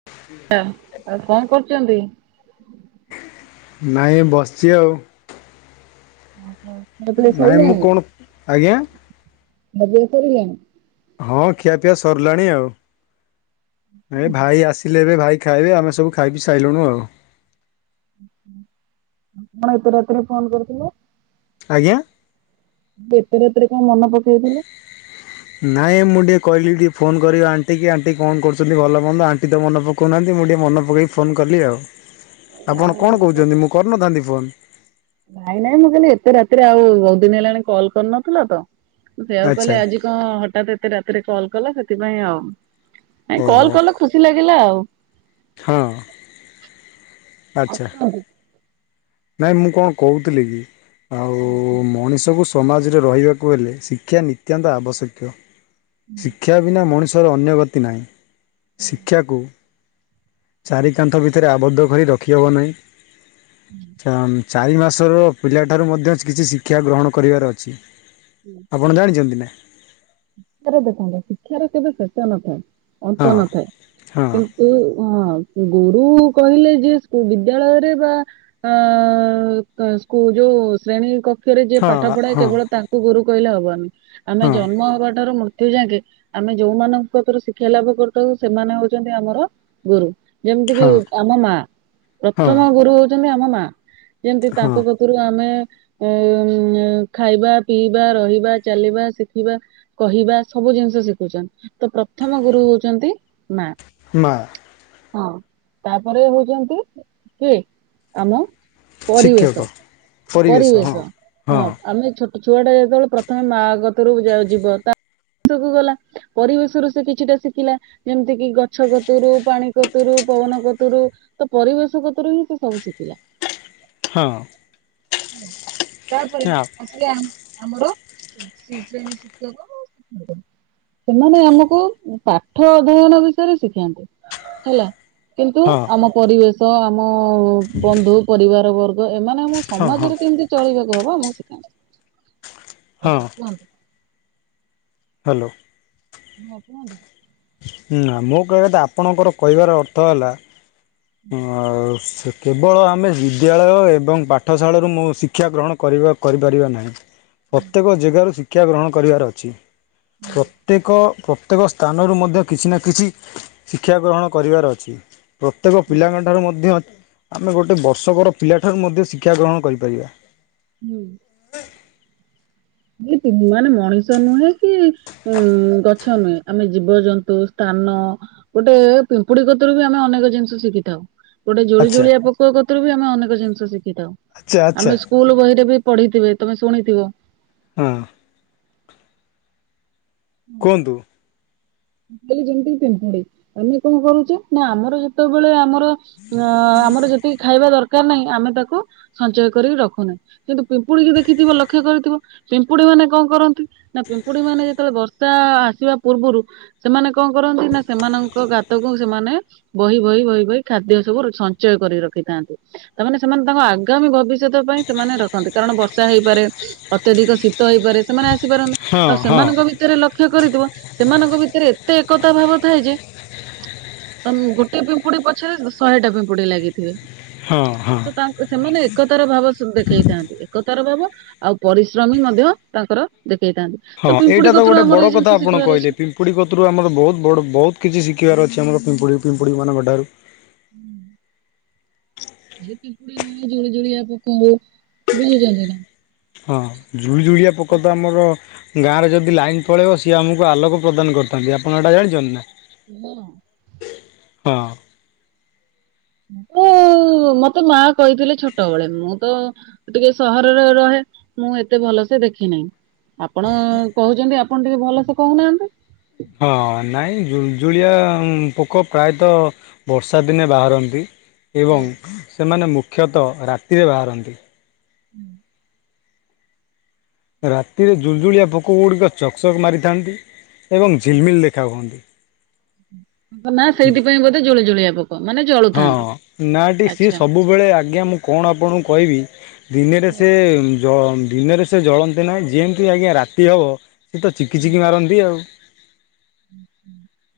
[inaudible] ଆଚ୍ଛା। ଆଉ କଣ କରୁଛନ୍ତି? ନାଇ, ବସିଛି ଆଉ। ଓହୋ କିଆ, ପିଆ ନାଇଁ ମୁଁ ସଇଲାଣି। କଣ ଆଜ୍ଞା [unintelligible] ସରିଲାଣି। ହଁ, ଖିଆପିଆ ସରିଲାଣି ଆଉ, ଭାଇ ଆସି ଲେ, ଏବେ ଭାଇ ଖାଇବେ। ଆମେ ସବୁ ଖାଇ-ପିଇ ସାଇଲୁଣୁ ଆଉ। ଆପଣ ଏତେ ରାତିରେ ଫୋନ କରିଥିଲେ? ଆଜ୍ଞା। ଏତେ ରାତିରେ କଣ ମନେ ପକେଇଥିଲେ? ନାଇଁ, ମୁଁ ଟିକେ କହିଲି ଟିକେ ଫୋନ କରିବି ଆଣ୍ଟି କି, ଆଣ୍ଟି କଣ କରୁଛନ୍ତି, ଭଲ ମନ୍ଦ, ଆଣ୍ଟି ତ ମନ ପକ ଉ ନାହାନ୍ତି, ମୁଁ ଟିକେ ମନ ପକେଇ ଫୋନ୍ କଲି ଆଉ। [inaudible] ଆପଣ କଣ କହୁଛନ୍ତି, ମୁଁ କରିନଥାନ୍ତି ଫୋନ? ନାଇଁ, ନାଇଁ, ମୁଁ କହିଲି ଏତେ ରାତିରେ ଆଉ ବହୁ ଦିନ ହେଲାଣି କଲ କରିନଥିଲ, ତ ସେଆକୁ ଆଚ୍ଛା କହିଲି ଆଜି ହଁ, ହଠାତ୍ ଏତେ ରାତିରେ କଲ୍ କଲ, ସେଥିପାଇଁ ଆଉ, ନାଇଁ, ଓହୋ କଲ୍ କଲ, ଖୁସି ଲାଗିଲା ଆଉ। ହଁ, ଆଉ ଆଚ୍ଛା। କଣ ନାଇଁ, ମୁଁ କଣ କହୁଥିଲି କି? ଆଉ-ଉ ଶିକ୍ଷାର ମଣିଷକୁ ସମାଜରେ ରହିବାକୁ ହେଲେ ଶିକ୍ଷା ନିତ୍ୟାନ୍ତ ଆବଶ୍ୟକ୍ୟ। ଶିକ୍ଷା ବିନା ମଣିଷ ର ଅନ୍ୟ ଗତି ନାହିଁ। ଶିକ୍ଷାକୁ ଚାରି କାନ୍ଥ ଭିତରେ ଆବଦ୍ଧ କରି ରଖିହବ ନାହିଁ। ହୁଁ ଚା ଚାରି ମାସର ପିଲାଠାରୁ ମଧ୍ୟ କିଛି ଶିକ୍ଷା ଗ୍ରହଣ କରିବାର ଅଛି। ହୁଁ ଆପଣ ଜାଣିଛନ୍ତି ନା? ଶିକ୍ଷାର ଦେଖନ୍ତୁ। ଶିକ୍ଷାର କେବେ ଶେଷ ନଥାଏ। ହଁ ଅନ୍ତ ନଥାଏ। ହଁ ହଁ ଗୁରୁ କହିଲେ ଯେ ସ୍କୁ ବିଦ୍ୟାଳୟରେ ବା ଅ ସ୍କୁ ଯୋଉ ଶ୍ରେଣୀ କକ୍ଷରେ ଯିଏ ହଁ ପାଠ ପଢାଏ ହଁ କେବଳ ତାଙ୍କୁ ଗୁରୁ କହିଲେ ହବନି। ଆମେ ହଁ ଜନ୍ମ ହେବା ଠାରୁ ମୃତ୍ୟୁ ଯାଙ୍କେ ଆମେ ଯୋଉମାନଙ୍କ କତିରୁ ଶିକ୍ଷା ଲାଭ କରିଥାଉ ସେମାନେ ହଉଛନ୍ତି ଆମର ଗୁରୁ। ଯେମିତି କିି ହଁ ଆମ ମା। ହଁ ପ୍ରଥମ ଗୁରୁ ହଉଛନ୍ତି ଆମ ମା। ଯେମିତି ହଁ ତାଙ୍କ କତୁରୁ ଆମେ ଖାଇବା, ପିଇବା, ରହିବା, ଚାଲିବା, ଶିଖିବା କହିବା ସବୁ ଜିନିଷ ଶିଖୁଛନ୍ତି। ତ ପ୍ରଥମ ଗୁରୁ ହଉଛନ୍ତି ମା। ମା। ହଁ ତାପରେ ହଉଛନ୍ତି କିଏ? ଆମ ଶିକ୍ଷକ ପରିବେଶ ପରିବେଶ ହଁ ଆମେ ଛୋ ଛୁଆ ଟା ଯେତେବେଳେ ପ୍ରଥମେ ମାଆ କତିରୁ ଯା ଯିବ ତା ଗଲା ପରିବେଶରୁ ସେ କିଛିଟା ଶିଖିଲା। ଯେମିତି କି ଗଛ କତୁରୁ, ପାଣି କତୁରୁ, ପବନ କତୁରୁ ତ ପରିବେଶ କତୁରୁ ହିଁ ସେ ସବୁ ଶିଖିଲା। ହଁ। ତାପରେ ଆଉ ଆସିଲେ ଆମର ଶେ ଶ୍ରେଣୀ ଶିକ୍ଷକ। [unintelligible] ସେମାନେ ଆମକୁ ପାଠ ଅଧ୍ୟୟନ ବିଷୟରେ ଶିଖାନ୍ତି ହେଲା। କିନ୍ତୁ ହଁ ଆମ ପରିବେଶ ଆମ ବନ୍ଧୁ ପରିବାର ବର୍ ଗ ଏମାନେ ଆମକୁ ହଁ ହଁ ସମାଜରେ କେମିତି ଚଳିବାକୁ ହବ ଆମକୁ ହଁ ଶିଖାନ୍ତି। ହ୍ୟାଲୋ। ହଁ କୁହନ୍ତୁ। ହୁଁ ନା ମୋ କହିବା କଥା ଆପଣଙ୍କର କହିବାର ଅର୍ଥ ହେଲା ଆଉ ସେ କେବଳ ଆମେ ବିଦ୍ୟାଳୟ ଏବଂ ପାଠଶାଳାରୁ ମୁଁ ଶି ଶିକ୍ଷା ଗ୍ରହଣ କରିବା କରିପାରିବା ନାହିଁ। ପ୍ରତ୍ୟେକ ଜେଗାରୁ ଶିକ୍ଷା ଗ୍ରହଣ କରିବାର ଅଛି। ପ୍ରତ୍ୟେକ ପ୍ରତ୍ୟେକ ସ୍ଥାନରୁ ମଧ୍ୟ କିଛି ନା କିଛି ଶିକ୍ଷା ଗ୍ରହଣ କରିବାର ଅଛି। ପ୍ରତ୍ୟେକ ପିଲାଙ୍କଠାରୁ ମଧ୍ୟ ଆମେ ଗୋଟେ ବର୍ଷକର ପିଲାଠାରୁ ମଧ୍ୟ ଶିକ୍ଷା ଗ୍ରହଣ କରିପାରିବା। ହୁଁ। ଯେହେତୁ ମାନେ ମଣିଷ ନୁହେଁ କି ଉଁ ଗଛ ନୁହେଁ ଆମେ ଜୀବଜନ୍ତୁ ସ୍ଥାନ ଗୋଟେ ପିମ୍ପୁଡି କତରୁ ବି ଆମେ ଅନେକ ଜିନିଷ ଶିଖିଥାଉ। ଗୋଟେ ଜୁଳି ଆଚ୍ଛା ଜୁଳିଆ ପୋକ କତରୁ ବି ଆମେ ଅନେକ ଜିନିଷ ଶିଖିଥାଉ, ଆଚ୍ଛା ଆଚ୍ଛା ଆମେ ସ୍କୁଲ ବହିରେ ବି ପଢିଥେବେ ତମେ ଶୁଣିଥିବ? ହଁ। କୁହନ୍ତୁ। ଯେମିତି ପିମ୍ପୁଡି ଆମେ କଣ କରୁଛେ ନା ଆମର ଯେତେବେଳେ ଆମର ଆମର ଯେତିକି ଖାଇବା ଦରକାର ନାହିଁ ଆମେ ତାକୁ ସଞ୍ଚୟ କରିକି ରଖୁନା। କିନ୍ତୁ ପିମ୍ପୁଡିକି ଦେଖିଥିବ ଲକ୍ଷ୍ୟ କରିଥିବ। ପିମ୍ପୁଡି ମାନେ କଣ କରନ୍ତି, ନା ପିମ୍ପୁଡି ମାନେ ଯେତେବେଳେ ବର୍ଷା ଆସିବା ପୂର୍ବରୁ ସେମାନେ କଣ କରନ୍ତି, ନା ସେମାନଙ୍କ ଗାତକୁ ସେମାନେ ବହି ବହି ବହି ବହି ଖାଦ୍ୟ ସବୁ ସଞ୍ଚୟ କରି ରଖିଥାନ୍ତି, ତାମାନେସେମାନେ ତାଙ୍କ ଆଗାମୀ ଭବିଷ୍ୟ ତ ପାଇଁ ସେମାନେ ରଖନ୍ତି କାରଣ ବର୍ଷା ହେଇପାରେ ଅତ୍ୟଧିକ ଶୀତ ହେଇପାରେ। ସେମାନେ ଆସିପାରନ୍ତି ହଁ ଆଉ ହଁ ସେମାନଙ୍କ ଭିତରେ ଲକ୍ଷ୍ୟ କରିଥିବ ସେମାନଙ୍କ ଭିତ ତେରେ ଏତେ ଏକତା ଭାବ ଥାଏ ଯେ ତମ୍ ଗୋଟେ ପିମ୍ପୁଡି ପଛରେ ଶହେ ଟା ପିମ୍ପୁଡି ଲାଗିଥିବେ। ହଁ ହଁ। ତ ତାଙ୍କ ସେମାନେ ଏକତାର ଭାବ ସଁ ଦେଖେଇଥାନ୍ତି, ଏକତାର ଭାବ ଆଉ ପରିଶ୍ରମୀ ମଧ୍ୟ ତାଙ୍କର ଦେଖେଇଥାନ୍ତି। ତ ହଁ ପିମ୍ପୁଡି ଏଇଟା ତ କତରୁ ଗୋଟେ ଆମର ବଡ ଏଇ ଜିନିଷ କଥା ଆପଣ ଶିଖିବାର ଅଛି। କହିଲେ ପିମ୍ ପିମ୍ପୁଡି କତୁରୁ ଆମର ବହୁତ ବଡ ବହୁତ କିଛି ଶିଖିବାର ଅଛି ଆମର ପିମ୍ପୁଡି ପିମ୍ପୁଡିମାନଙ୍କ ଠାରୁ। ହୁଁ। ଖାଲି ପିମ୍ପୁଡି ନୁହେଁ ଜୁଳୁ ଜୋଳିଆ ପୋକ ହଉ ବୁଝୁଛନ୍ତି ନା। ହଁ ଜୁଳୁ ଜୁଳିଆ ପୋକ ତ ଆମର ଗାଁରେ ଯଦି ଲାଇନ ପଳେଇବ ସିଏ ଆମକୁ ଆଲୋକ ପ୍ରଦାନ କରିଥାନ୍ତି ଆପଣ ଏଇଟା ଜାଣିଛନ୍ତି ନାଁ। ହେଲୋ। ହଁ। ଉଁ ମତେ ମା କହିଥିଲେ ଛୋଟବେଳେ ମୁଁ ତ ମୁଁ ଟିକେ ସହରରେ ରହେ ମୁଁ ଏତେ ଭଲସେ ଦେଖି ନାହିଁ। ଆପଣ ଅଁ କହୁଛନ୍ତି ଆପଣ ଟିକେ ଭଲ ସେ କହୁନାହାନ୍ତି। ହଁ ନାଇଁ ଜୁଳୁ ଜୁଳିଆ ଉଁ ପୋକ ପ୍ରାୟ ତ ବର୍ଷା ଦିନେ ବାହାରନ୍ତି ଏବଂ ସେମାନେ ମୁଖ୍ୟତଃ ରାତିରେ ବାହାରନ୍ତି ହୁଁ ରାତିରେ ଜୁଳୁ ଜୁଳିଆ ପୋକ ଗୁଡିକ ଚକଚକ୍ ମାରିଥାନ୍ତି ଏବଂ ଝିଲମିଲ୍ ଦେଖା ହୁଅନ୍ତି ତା ନାଁ ସେଇଥିପାଇଁ ବୋଧେ ଜୁଳି ଜୁଳିଆ ପୋକ ମାନେ ଜଳୁ ହଁ ନାଁ ଟିକେ ସିଏ ସବୁ ସବୁବେଳେ ଆଜ୍ଞା ମୁଁ କଣ ଆପଣଙ୍କୁ କହିବି ଦିନରେ ସେ ଉଁ ଜ ଦିନେରେ ସେ ଜଳନ୍ତି ନାହିଁ ଯେମେତି ଆଜ୍ଞା ରାତି ହବ ସିଏତ ଚିକି ଚିକି ମାରନ୍ତି ଆଉଁ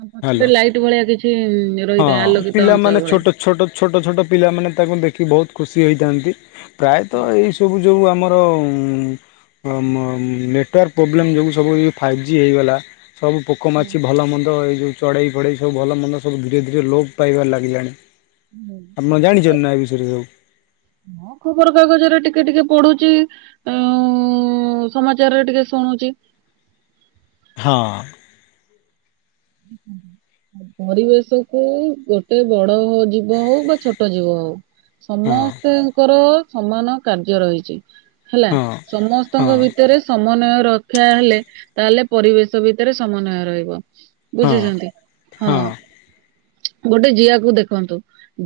ତା ପଛରେ ଲାଇଟ ଭଳିଆ କିଛି ଏଁପ୍ ହଁ ପିଲାମାନେ ଛୋଟ ଛୋଟ ଛୋଟ ଛୋଟ ପିଲାମାନେ ତାଙ୍କୁ ଦେଖି ବହୁତ ଖୁସି ହୋଇଥାନ୍ତି ପ୍ରାୟତଃ ଏଇ ସବୁ ତୁବି ଯଉଁ ଆମର ଉଁ ଓଁ ମ୍ ମ୍ ନେଟୱାର୍କ ପ୍ରୋବ୍ଲେମ୍ ଯୋଗୁଁ ସବୁ ଏଇଯଉ ଫାଇଭ୍ ଜି ହେଇଗଲା ସବୁ ପୋକ ମାଛି ଭଲମନ୍ଦ ଏଇ ଯେଉଁ ଚଢେଇ ଫଡେଇ ସବୁ ଭଲ ମନ୍ଦ ସବୁ ଧୀରେ ଧୀରେ ଲୋପ୍ ପାଇବାରେ ଲାଗିଲାଣି ହୁଁ ତମେ ଜାଣିଛନ୍ତି ନାଁ ଏ ବିଷୟରେ ସବୁ ହଁ ଖବର କାଗଜରେ ଟିକେ ଟିକେ ପଢୁଛି ଆଉଁ ଉଁ ସମାଚାରରେ ଟିକେ ଶୁଣୁଛି ହଁ ହଁ ପରିବେଶ କୁ ଗୋଟେ ବଡଅଁ ଜୀବ ହଉ ବା ଛୋଟ ଜୀବ ହଉ ହଁ ସମସ୍ତେଙ୍କର ସମାନ କାର୍ଯ୍ୟ ରହିଛି ହେଲା ହଁ ହଁ ସମସ୍ତଙ୍କ ଭିତରେସଁ ସମନ୍ୱୟ ରଖ୍ୟା ହେଲେ ତାହେଲେ ପରିବେଶ ଭିତରେ ସମନ୍ୱୟ ରହିବ ହଁ ବୁଝୁଛନ୍ତି ହଁ ଚୁଁ ଗୋଟେ ଜିଆକୁ ଦେଖନ୍ତୁ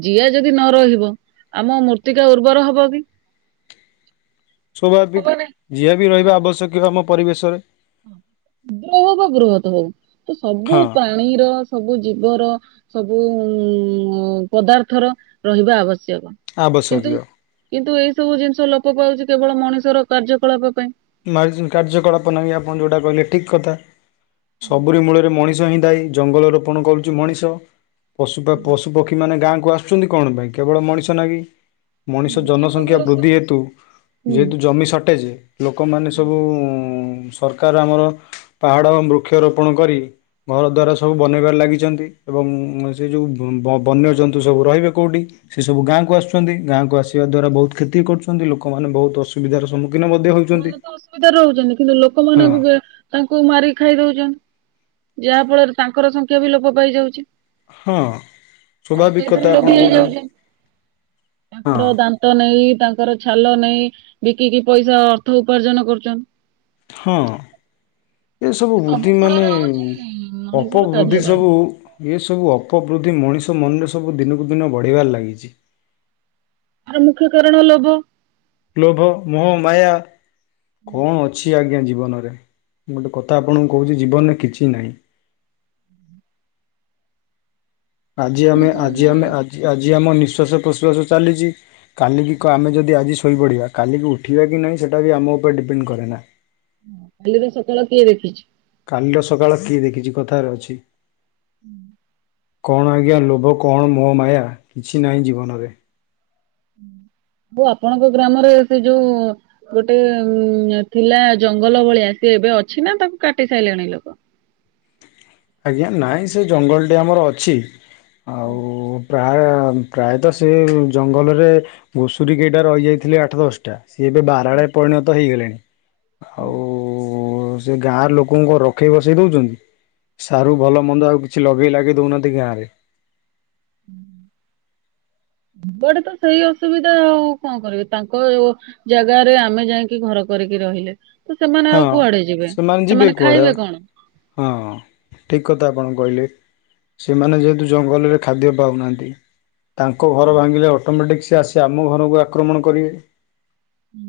ଜିଆ ଯଦି ନ ରହିବ ଆମ ମୂର୍ତ୍ତିକା ଉର୍ବର ହବ କି ସ୍ୱାଭାବିକ ଜିଆ ବି ରହିବା ଆବଶ୍ୟକ ଆମ ପରିବେଶରେ ଗ୍ରୋହ ବା ଗୃହତ ହଉ ତ ସବୁ ହଁ ପ୍ରାଣୀର ସବୁ ଜୀବର ସବୁ ଉଁ ପଦାର୍ଥର ରହିବା ଆବଶ୍ୟକ କିନ୍ତୁ ଆବଶ୍ୟକୀୟ କିନ୍ତୁ ଏଇ ସବୁ ଜିନିଷ ଲୋପ ପାଉଛି କେବଳ ମଣିଷର କାର୍ଯ୍ୟକଳାପ ପାଇଁ। ମାଉସୀ କାର୍ଯ୍ୟକଳାପ ନାହିଁ ଆପଣ ଯୋଉଟା କହିଲେ ଠିକ କଥା। ସବୁରି ମୂଳ ମଣିଷ ହିଁ ଦାଇ ଜଙ୍ଗଲ ରୋପଣ କରୁଛି ମଣିଷ। ପଶୁ ବା ପଶୁ ପକ୍ଷୀ ମାନେ ଗାଁକୁ ଆସୁ ଛନ୍ତି କଣ ପାଇଁ କେବଳ ମଣିଷ ଲାଗି। ମଣିଷ ଜନସଂଖ୍ୟା ବୃଦ୍ଧି ହେତୁ ହୁଁ ଯେହେତୁ, ଜମି ସଟେଜ ଲୋକମାନେ ସବୁ ସରକାର ଆମର ପାହାଡ଼ ବୃକ୍ଷରୋପଣ କରି ଘର ଦ୍ୱାରା ସବୁ ବନାଇବାରେ ଲାଗିଛନ୍ତି। ଏବଂ ସେ ଯଉ ବ ବନ୍ୟଜନ୍ତୁ ସବୁ ରହିବେ କଉଠି। ସେ ସବୁ ଗାଁକୁ ଆସୁଛନ୍ତି। ଗାଁକୁ ଆସିବା ଦ୍ଵାରା ବହୁତ କ୍ଷତି କରୁଛନ୍ତି। ଲୋକମାନେ ବହୁତ ଅସୁବିଧାର ସମ୍ମୁଖୀନ ଦିନ ମଧ୍ୟ ହଉଛି ଲୋକମାନେ ତ ଅସୁବିଧାରେ ରହୁଛନ୍ତି। କିନ୍ତୁ ଲୋକମାନ ଙ୍କୁ ବି ତାଙ୍କୁ ମାରି ଖାଇ ଦଉଛନ୍ତି, ଯାହା ଫଳରେ ତାଙ୍କର ସଂଖ୍ୟା ବି ଲୋପ ପାଇଯାଉଛି। ହଁ ମଣିଷ ସ୍ୱାଭାବିକ ଏଥିରୁ କଥା ଆପଣ ଲୋଭି କହୁଛନ୍ତି ହେଇଯାଉଛି। ହଁ ତାଙ୍କର ଦାନ୍ ଦାନ୍ତ ନେଇ ତାଙ୍କର ଛାଲ ନେଇ ବିକିକି ପଇସା ଅର୍ଥ ଉପାର୍ଜନ କରୁଛନ୍ତି। ହଁ। ଏ ସବୁ ବୁଦ୍ଧି ମାନେ ଅପ ମଣିଷର ବୃଦ୍ଧି କାର୍ଯ୍ୟକଳାପ ସବୁ ଏସବୁ ଅପବୃଦ୍ଧି ମଣିଷ ମନରେ ସବୁ ଦିନକୁ ଦିନ ବଢ଼ିବାରେ ଲାଗିଛି। ଆରେ ମୁଖ୍ୟ କାରଣ ଲୋଭ। ଲୋଭ ମୋହ ମାୟା କଣ ଅ ଛି ଆଜ୍ଞା ଜୀବନରେ ମୁଁ ଗୋଟେ କଥା ଆପଣଙ୍କୁ କହୁଛି ଜୀବନରେ କିଛି ନାହିଁ। ଆଜି ଆମେ ଆଜି ଆମେ ଆଜି ଆଜି ଆମ ନିଃଶ୍ଵାସ ପ୍ରଶ୍ଵାସ ଚାଲିଛି। କାଲିକି ଆମେ ଯଦି ଆଜି ଶୋଇପଡ଼ିବା କାଲିକି ଉଠିବା କି ନାହିଁ ସେଇଟା ବି ଆମ ଉପରେ ଡିପେଣ୍ଡ କରେ ନା। କାଲି ର ସକାଳ କିଏ ଦେଖିଛି? କାଲିର ସକାଳ କିଏ ଦେଖିଛି କଥାରେ ଅଛି। କଣ ଆଜ୍ଞା ଲୋଭ କଣ ମୋହ ମାୟା କିଛି ନାହିଁ ଜୀବନରେ। କିନ୍ତୁ ଆପଣଙ୍କ ଗ୍ରାମରେ ଏବେ ଯୋଉ ଗୋଟେ ଥିଲା ଜଙ୍ଗଲ ଭଳିଆ ସିଏ ଏବେ ଅଛି ନା ତାକୁ କାଟି ସାରିଲେଣି ଲୋକ। ଆଜ୍ଞା ନାଇଁ ସେ ଜଙ୍ଗଲଟି ଆମର ଅଛି। ଆଉ ପ୍ରାୟ ପ୍ରାୟତଃ ସେ ଜଙ୍ଗଲରେ ଘୁଷୁରୀ କେଇଟା ରହିଯାଇଥିଲେ ଆଠ ଦଶଟା। ସିଏ ଏବେ ବାରା ରେ ପରିଣତ ହେଇଗଲେଣି। ଆଉ ଓ ସେ ଗାଁର ଲୋକଙ୍କୁ ରଖେଇ ବସେଇ ଦେଉଛନ୍ତି। ସାରୁ ଭଲ ମନ୍ଦ ଆଉ କିଛି ଲଗେଇ ଲାଗେଇ ଦେଉନାହାନ୍ତି ଗାଁରେ। ସେପଟେ ତ ସେଇ ଅସୁବିଧା ଆଉ କଣ କହିବି ତାଙ୍କ ଜାଗାରେ ଆମେ ଯାଇକି ଘର କରିକି ରହିଲେ। ତ ସେମାନେ ହଁ। ଆଉ କୁଆଡେ ଯିବେ ଯିବେ ସେମାନେ କୁଆଡ଼େ ଖାଇବେ କଣ? ହଁ ଠିକ୍ କଥା ଆପଣ କହିଲେ। ସେମାନେ ଯେହେତୁ ଜଙ୍ଗଲରେ ଖାଦ୍ୟ ପାଉନାହାନ୍ତି ତାଙ୍କ ଘର ଭାଙ୍ଗିଲେ ଅଟୋମେଟିକ୍ ସେ ଆସି ଆମ ଘରକୁ ଆକ୍ରମଣ କରିବେ। ହୁଁ।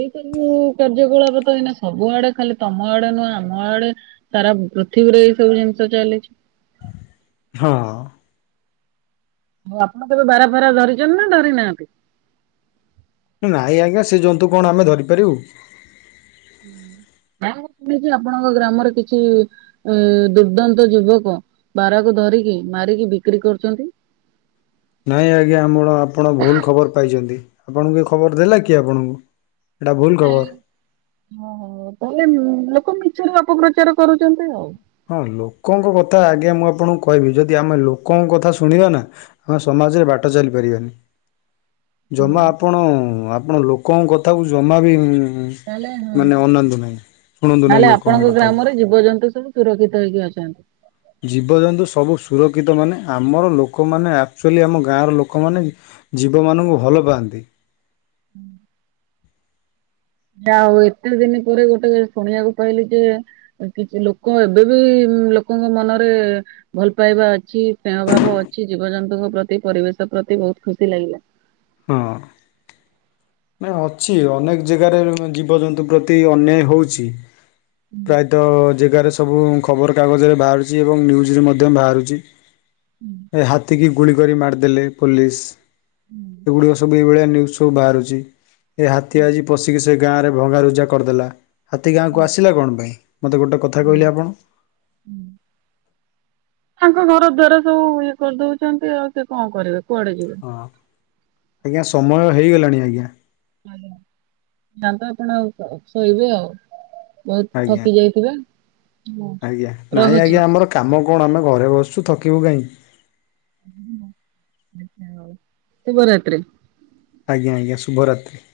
ଏହି ସବୁ କାର୍ଯ୍ୟକଳାପ ତ ଏଇନା ସବୁ ଆଡେ ଖାଲି ତମ ଆଡେ ନୁହଁ ଆମ ଆଡେ। ସାରା ପୃଥିବୀରେ ଏଇ ସବୁ ଜିନିଷ ଚାଲିଛି। ହଁ। ଆଉ ଆପଣ କେବେ ବାରା ଫାରା ଧରିଛନ୍ତି ନା ଧରି ନାହାନ୍ତି? ନାଇଁ ଆଜ୍ଞା ସେ ଜନ୍ତୁ କଣ ଆମେ ଧରିପାରିବୁ? ହଁ ମୁଁ ଶୁଣିଛି ଆପଣଙ୍କ ଗ୍ରାମର କିଛି ଏ ଦୁର୍ଦ୍ଦାନ୍ତ ଯୁବକ ବାରାକୁ ଧରିକି ମାରିକି ବିକ୍ରି କରୁଛନ୍ତି। ନାଇଁ ଆଜ୍ଞା ଆମର ଆପଣ ଭୁଲ ଖବର ପାଇଛନ୍ତି। ଆପଣଙ୍କୁ ଏ ଖବର ଦେଲା କିଏ ଆପଣଙ୍କୁ ଏଇଟା ଭୁଲ ଖବର। ଓ ହୋ ତାହେଲେ ଲୋକ ମିଛରେ ଅପପ୍ରଚାର କରୁଛନ୍ତି ଆଉ। ହଁ ଲୋକଙ୍କ କଥା ଆଜ୍ଞା ମୁଁ ଆପଣଙ୍କୁ କହିବି, ଯଦି ଆମେ ଲୋକଙ୍କ କଥା ଶୁଣିବା ନା ଆମେ ସମାଜରେ ବାଟ ଚାଲିପାରିବାନି। ଜମା ଆପଣ ଆପଣ ଲୋକଙ୍କ କଥାକୁ ଜମା ବି ତାହେଲେ ମାନେ ଅନାନ୍ତୁ ନାହିଁ ଶୁଣନ୍ତୁ ନାହିଁ ଲୋକ ଙ୍କ କଥାକୁ। ଜୀବ ଜନ୍ତୁ ସବୁ ସୁରକ୍ଷିତ ହେଇକି ଅଛନ୍ତି। ଜୀବଜନ୍ତୁ ସବୁ ସୁରକ୍ଷିତ ମାନେ ଆମର ଲୋକମାନେ ଆକ୍ଚୁଲି ଆମ ଗାଁର ଲୋକ ମାନେ ଜୀବ ମାନଙ୍କୁ ଭଲ ପାଆନ୍ତି। ଆଉ ଏତେ ଦିନ ପରେ ଗୋଟେ ଶୁଣିବାକୁ ପାଇଲି ଯେ କିଛି ଲୋକ ଏବେ ବି ଲୋକ ଙ୍କ ମନରେ। ଭଲ ପାଇବା ଅଛି ସ୍ନେହ୍ ଭାବ ଅଛି ଜୀବଜନ୍ତୁ ଙ୍କ ପ୍ରତି ପରିବେଶ ପ୍ରତି ବହୁତ ଖୁସି ଲାଗିଲା। ହଁ। ନାଁ ଅଛି ଅନେକ ଜାଗା ରେ ଜୀବଜନ୍ତୁ ପ୍ରତି ଅନ୍ୟାୟ ହଉଛି ପ୍ରାୟ ତ ଜେଗା ରେ ସବୁ ଖବର କାଗଜ ରେ ବାହାରୁଛି ଏବଂ ନ୍ୟୁଜ୍ ରେ ମଧ୍ୟ ବାହାରୁଛି। ହାତୀ କିି ଗୁଳି କରି ମାରିଦେଲେ ପୋଲିସ୍ ଏଗୁଡିକ ସବୁ ଏଇ ଭଳିଆ ନ୍ୟୁଜ୍। ସବୁ ବାହାରୁଛି। ଏ ହାତୀ ଆଜି ପଶିକି ସେ ଗାଁରେ ଭଙ୍ଗାରୁୁଜା କରିଦେଲା ହାତୀ ଗାଁ କୁ ଆସିଲା କଣ ପାଇଁ ମତେ ଗୋଟେ କଥା କହିଲେ ଆପଣ। ହୁଁ। ତାଙ୍କ ଘର ଦ୍ଵାର ସବୁ ଇଏ କରି ଦଉଛନ୍ତି ଆଉ ସେ କଣ କରିବେ କୁଆଡେ ଯିବେ। ହଁ ଆଜ୍ଞା ସମୟ ହେଇ ଗଲାଣି ଆଜ୍ଞା। ଆଜ୍ଞା [inaudible] ଆପଣ ଆଉ ଶୋଇବେ ଆଉ ବହୁତ ଆଜ୍ଞା। ଥକି ଯାଇ [unintelligible] ଆଜ୍ଞା ନାଇଁ ଆଜ୍ଞା ଆମର କାମ କଣ ଆମେ ଘରେ ବସିଛୁ ଥକିବୁ କାହିଁକି। ଶୁଭ ରାତ୍ରୀ। ଆଜ୍ଞା-ଆଜ୍ଞା ଶୁଭ ରାତ୍ରୀ।